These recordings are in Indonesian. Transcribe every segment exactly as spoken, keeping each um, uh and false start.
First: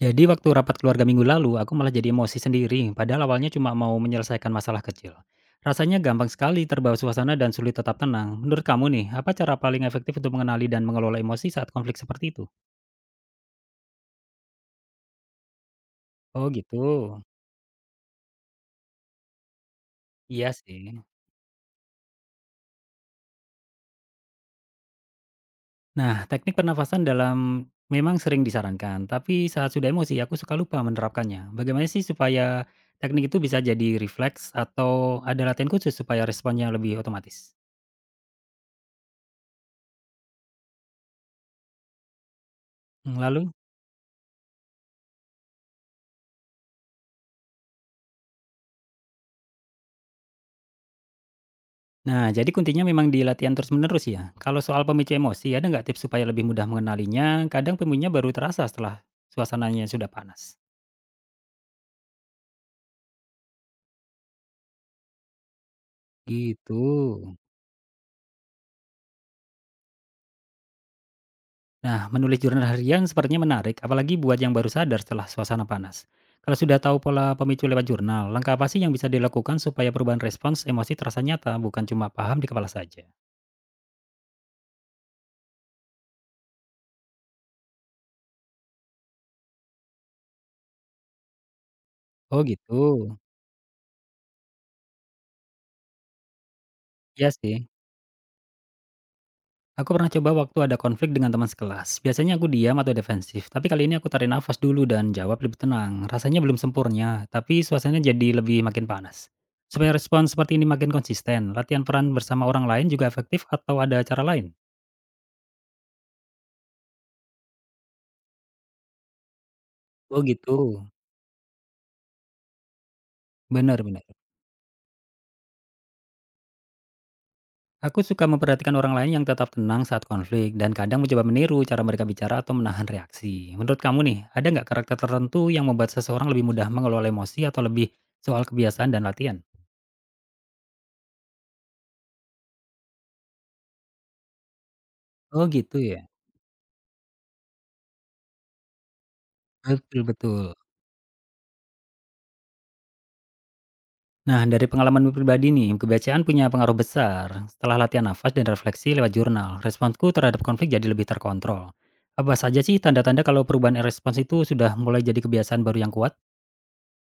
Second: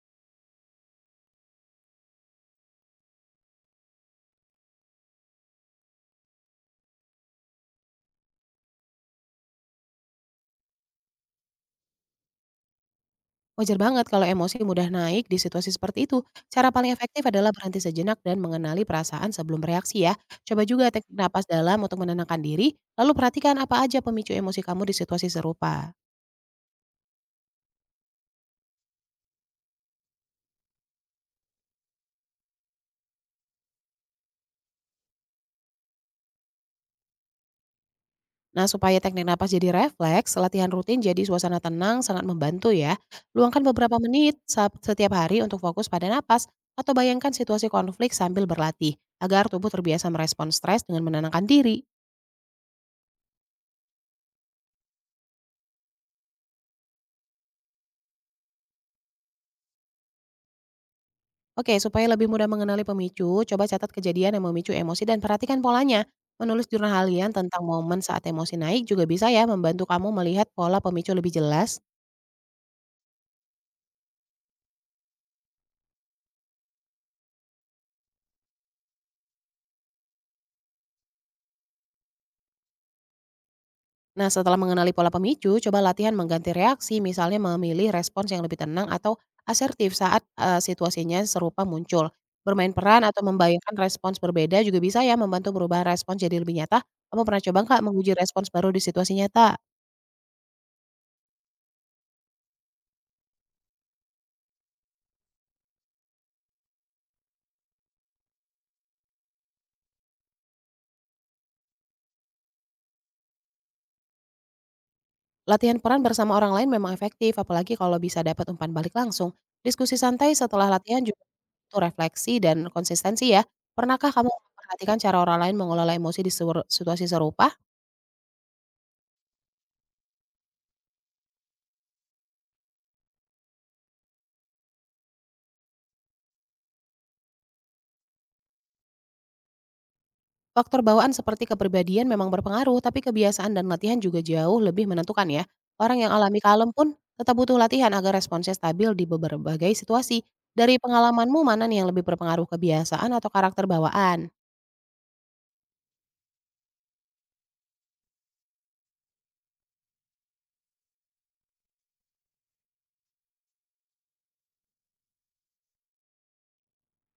Jadi waktu rapat keluarga minggu lalu, aku malah jadi emosi sendiri, padahal awalnya cuma mau menyelesaikan masalah kecil. Rasanya gampang sekali terbawa suasana dan sulit tetap tenang. Menurut kamu nih, apa cara paling efektif untuk mengenali dan mengelola emosi saat konflik seperti itu? Wajar banget kalau emosi mudah naik di situasi seperti itu. Oh Cara gitu, paling efektif adalah berhenti sejenak dan mengenali perasaan sebelum bereaksi ya. iya Coba juga sih. teknik napas dalam untuk menenangkan diri, lalu perhatikan apa aja pemicu emosi kamu di situasi serupa. Nah, teknik pernafasan dalam memang sering disarankan, tapi saat sudah emosi aku suka lupa menerapkannya. Bagaimana sih supaya teknik itu bisa jadi refleks atau ada latihan khusus supaya responnya lebih otomatis? Nah, supaya teknik napas jadi refleks, latihan rutin jadi suasana tenang sangat membantu ya. Hmm, lalu? Luangkan beberapa menit sa- setiap hari untuk fokus pada napas atau bayangkan situasi konflik sambil berlatih agar tubuh terbiasa merespon stres dengan menenangkan diri. Nah, jadi kuncinya memang di latihan terus-menerus ya. Kalau soal pemicu emosi, ada nggak tips supaya lebih mudah mengenalinya? Kadang pemicunya baru terasa setelah suasananya sudah panas. Oke, supaya lebih mudah mengenali pemicu, coba catat kejadian yang memicu emosi dan perhatikan polanya. Menulis jurnal harian Gitu. tentang momen saat emosi naik juga bisa ya membantu kamu melihat pola pemicu lebih jelas. Nah, menulis jurnal harian sepertinya menarik, apalagi buat yang baru sadar setelah suasana panas. Kalau sudah tahu pola pemicu lewat jurnal, langkah apa sih yang bisa dilakukan supaya perubahan respons emosi terasa nyata, bukan cuma paham di kepala saja? Nah, setelah mengenali pola pemicu, coba latihan mengganti reaksi, misalnya memilih respons yang lebih tenang atau asertif saat eh, situasinya serupa muncul. Oh Bermain gitu. peran atau membayangkan respons berbeda juga bisa ya membantu merubah respons jadi lebih nyata. Kamu Iya pernah coba sih, nggak menguji respons baru di situasi nyata? aku pernah coba waktu ada konflik dengan teman sekelas. Biasanya aku diam atau defensif, tapi kali ini aku tarik nafas dulu dan jawab lebih tenang. Rasanya belum sempurna, tapi suasananya jadi lebih makin panas. Supaya respon seperti ini makin konsisten, latihan peran bersama orang lain juga efektif atau ada cara lain? Latihan peran bersama orang lain memang efektif, apalagi kalau bisa dapat umpan balik langsung. Diskusi Oh santai gitu, setelah latihan juga butuh refleksi dan konsistensi ya. benar-benar. Pernahkah kamu memperhatikan cara orang lain mengelola emosi di sewer- situasi serupa? Aku suka memperhatikan orang lain yang tetap tenang saat konflik dan kadang mencoba meniru cara mereka bicara atau menahan reaksi. Menurut kamu nih, ada nggak karakter tertentu yang membuat seseorang lebih mudah mengelola emosi atau lebih soal kebiasaan dan latihan? Faktor bawaan seperti kepribadian memang berpengaruh, tapi kebiasaan dan latihan juga jauh lebih menentukan ya. Oh gitu Orang ya. yang alami kalem pun tetap butuh latihan agar responsnya stabil di berbagai Betul, situasi. betul. Dari pengalamanmu, mana nih yang lebih berpengaruh kebiasaan atau karakter bawaan? Nah, dari pengalaman pribadi nih, kebiasaan punya pengaruh besar. Setelah latihan nafas dan refleksi lewat jurnal, responsku terhadap konflik jadi lebih terkontrol. Apa saja sih tanda-tanda kalau perubahan respons itu sudah mulai jadi kebiasaan baru yang kuat?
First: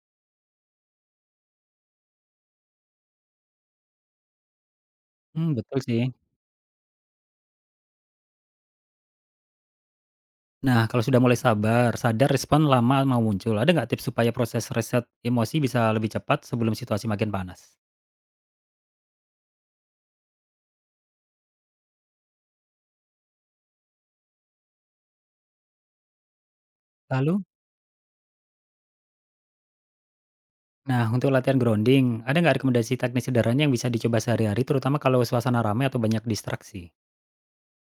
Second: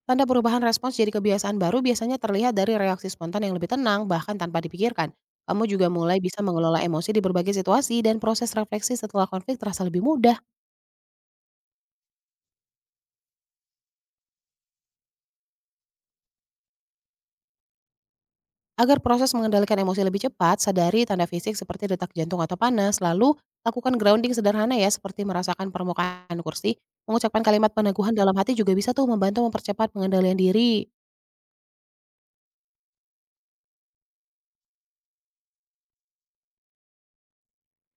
Tanda perubahan respons jadi kebiasaan baru biasanya terlihat dari reaksi spontan yang lebih tenang, bahkan tanpa dipikirkan. Hmm, Kamu betul juga sih. mulai bisa mengelola emosi di berbagai situasi dan proses refleksi setelah konflik terasa lebih mudah. Nah, kalau sudah mulai sabar, sadar respon lama mau muncul, ada nggak tips supaya proses reset emosi bisa lebih cepat sebelum situasi makin panas? Agar proses mengendalikan emosi lebih cepat, sadari tanda fisik seperti detak jantung atau panas, lalu lakukan grounding sederhana ya, seperti merasakan permukaan kursi. Mengucapkan Lalu, kalimat peneguhan dalam hati juga bisa tuh membantu mempercepat pengendalian diri. nah, untuk latihan grounding, ada nggak rekomendasi teknik sederhana yang bisa dicoba sehari-hari, terutama kalau suasana ramai atau banyak distraksi?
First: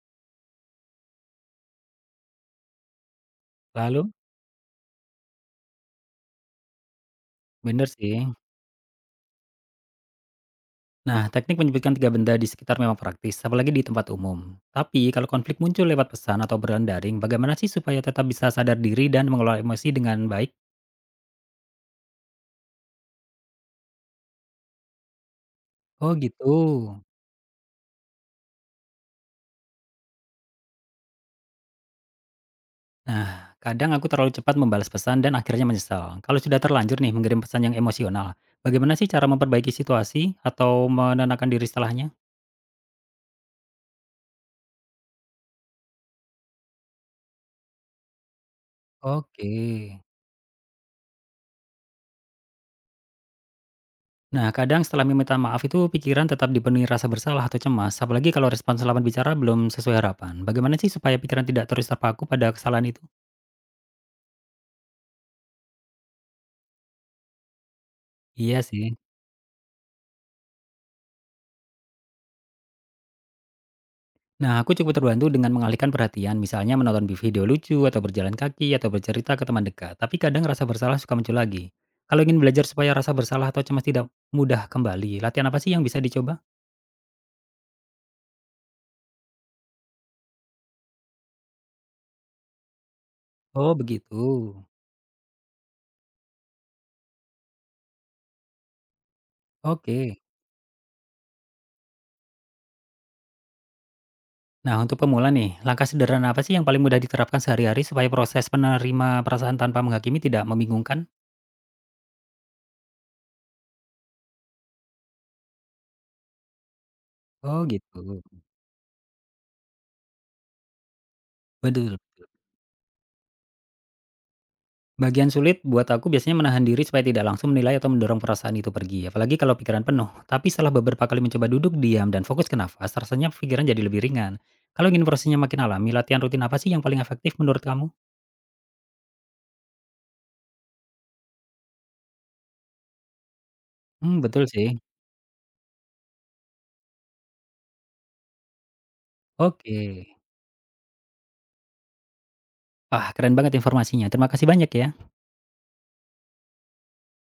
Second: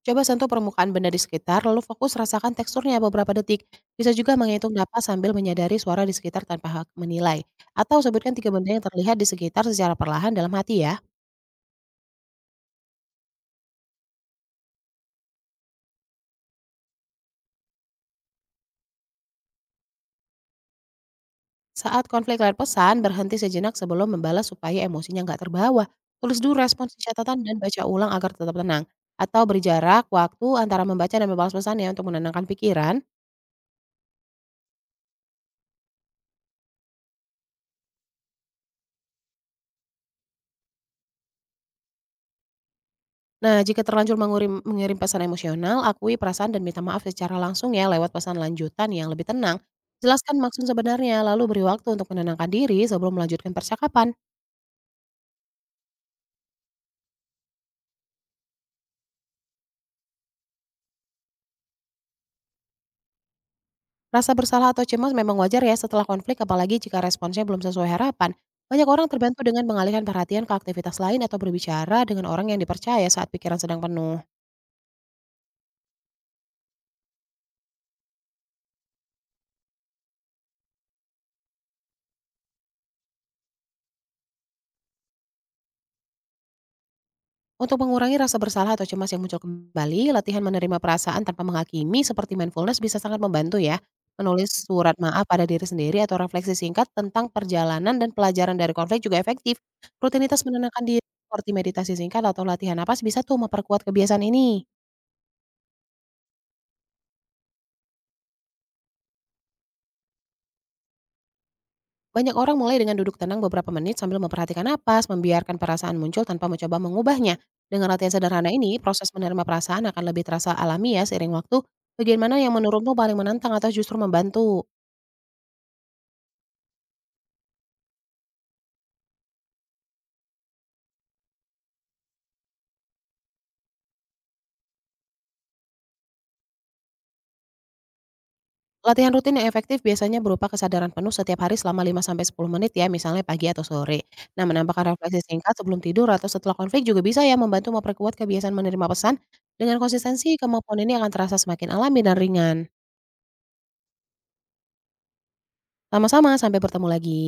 Coba sentuh permukaan benda di sekitar, lalu fokus rasakan teksturnya beberapa detik. Bisa Lalu, juga menghitung napas sambil menyadari suara di sekitar tanpa hak menilai. bener Atau sih. sebutkan tiga benda yang terlihat di sekitar secara perlahan dalam hati ya. Nah, teknik menyebutkan tiga benda di sekitar memang praktis, apalagi di tempat umum. Tapi, kalau konflik muncul lewat pesan atau obrolan daring, bagaimana sih supaya tetap bisa sadar diri dan mengelola emosi dengan baik? Saat konflik lewat pesan, berhenti sejenak sebelum membalas supaya emosinya nggak terbawa. Oh Tulis gitu. dulu respons di catatan dan baca ulang agar tetap tenang. Atau berjarak waktu antara membaca dan membalas pesannya untuk menenangkan pikiran. Nah, kadang aku terlalu cepat membalas pesan dan akhirnya menyesal. Kalau sudah terlanjur nih mengirim pesan yang emosional, bagaimana sih cara memperbaiki situasi atau menenangkan diri setelahnya? Nah, jika terlanjur mengirim mengirim pesan emosional, akui perasaan dan minta maaf secara langsung ya lewat pesan lanjutan yang lebih Oke. tenang. Jelaskan maksud sebenarnya, lalu beri waktu untuk menenangkan diri sebelum melanjutkan percakapan. Nah, kadang setelah meminta maaf itu pikiran tetap dipenuhi rasa bersalah atau cemas, apalagi kalau respon lawan bicara belum sesuai harapan. Bagaimana sih supaya pikiran tidak terus terpaku pada kesalahan itu? Rasa bersalah atau cemas memang wajar ya setelah konflik, apalagi jika responsnya belum sesuai harapan. Iya sih. Banyak orang terbantu dengan mengalihkan perhatian ke aktivitas lain atau berbicara dengan orang yang dipercaya saat pikiran sedang penuh. Nah, aku cukup terbantu dengan mengalihkan perhatian, misalnya menonton video lucu, atau berjalan kaki, atau bercerita ke teman dekat. Tapi kadang rasa bersalah suka muncul lagi. Kalau ingin belajar supaya rasa bersalah atau cemas tidak mudah kembali, latihan apa sih yang bisa dicoba? Untuk mengurangi rasa bersalah atau cemas yang muncul kembali, latihan menerima perasaan tanpa menghakimi seperti mindfulness bisa sangat membantu Oh, ya. begitu. Menulis surat maaf pada diri sendiri atau refleksi singkat tentang perjalanan dan pelajaran dari konflik juga efektif. Oke. Rutinitas menenangkan diri seperti meditasi singkat atau latihan napas bisa tuh memperkuat kebiasaan ini. Nah, untuk pemula nih, langkah sederhana apa sih yang paling mudah diterapkan sehari-hari supaya proses penerima perasaan tanpa menghakimi tidak membingungkan? Banyak orang mulai dengan duduk tenang beberapa menit sambil memperhatikan napas, membiarkan perasaan muncul tanpa mencoba mengubahnya. Oh, Dengan gitu. latihan sederhana ini, proses menerima perasaan akan lebih terasa alami ya seiring waktu. Betul, betul. Bagian mana yang menurutmu paling menantang atau justru membantu? Bagian sulit buat aku biasanya menahan diri supaya tidak langsung menilai atau mendorong perasaan itu pergi, apalagi kalau pikiran penuh. Tapi setelah beberapa kali mencoba duduk diam dan fokus ke nafas, rasanya pikiran jadi lebih ringan. Kalau ingin prosesnya makin alami, latihan rutin apa sih yang paling efektif menurut kamu? Latihan rutin yang efektif biasanya berupa kesadaran penuh setiap hari selama lima sampai sepuluh menit ya, misalnya pagi atau sore. Hmm, Nah, betul sih. menambahkan refleksi singkat sebelum tidur atau setelah konflik juga bisa ya membantu memperkuat kebiasaan menerima pesan. Dengan Oke. konsistensi, kemampuan ini akan terasa semakin alami dan ringan. Wah, keren banget informasinya. Terima kasih banyak ya. Sama-sama, sampai bertemu lagi.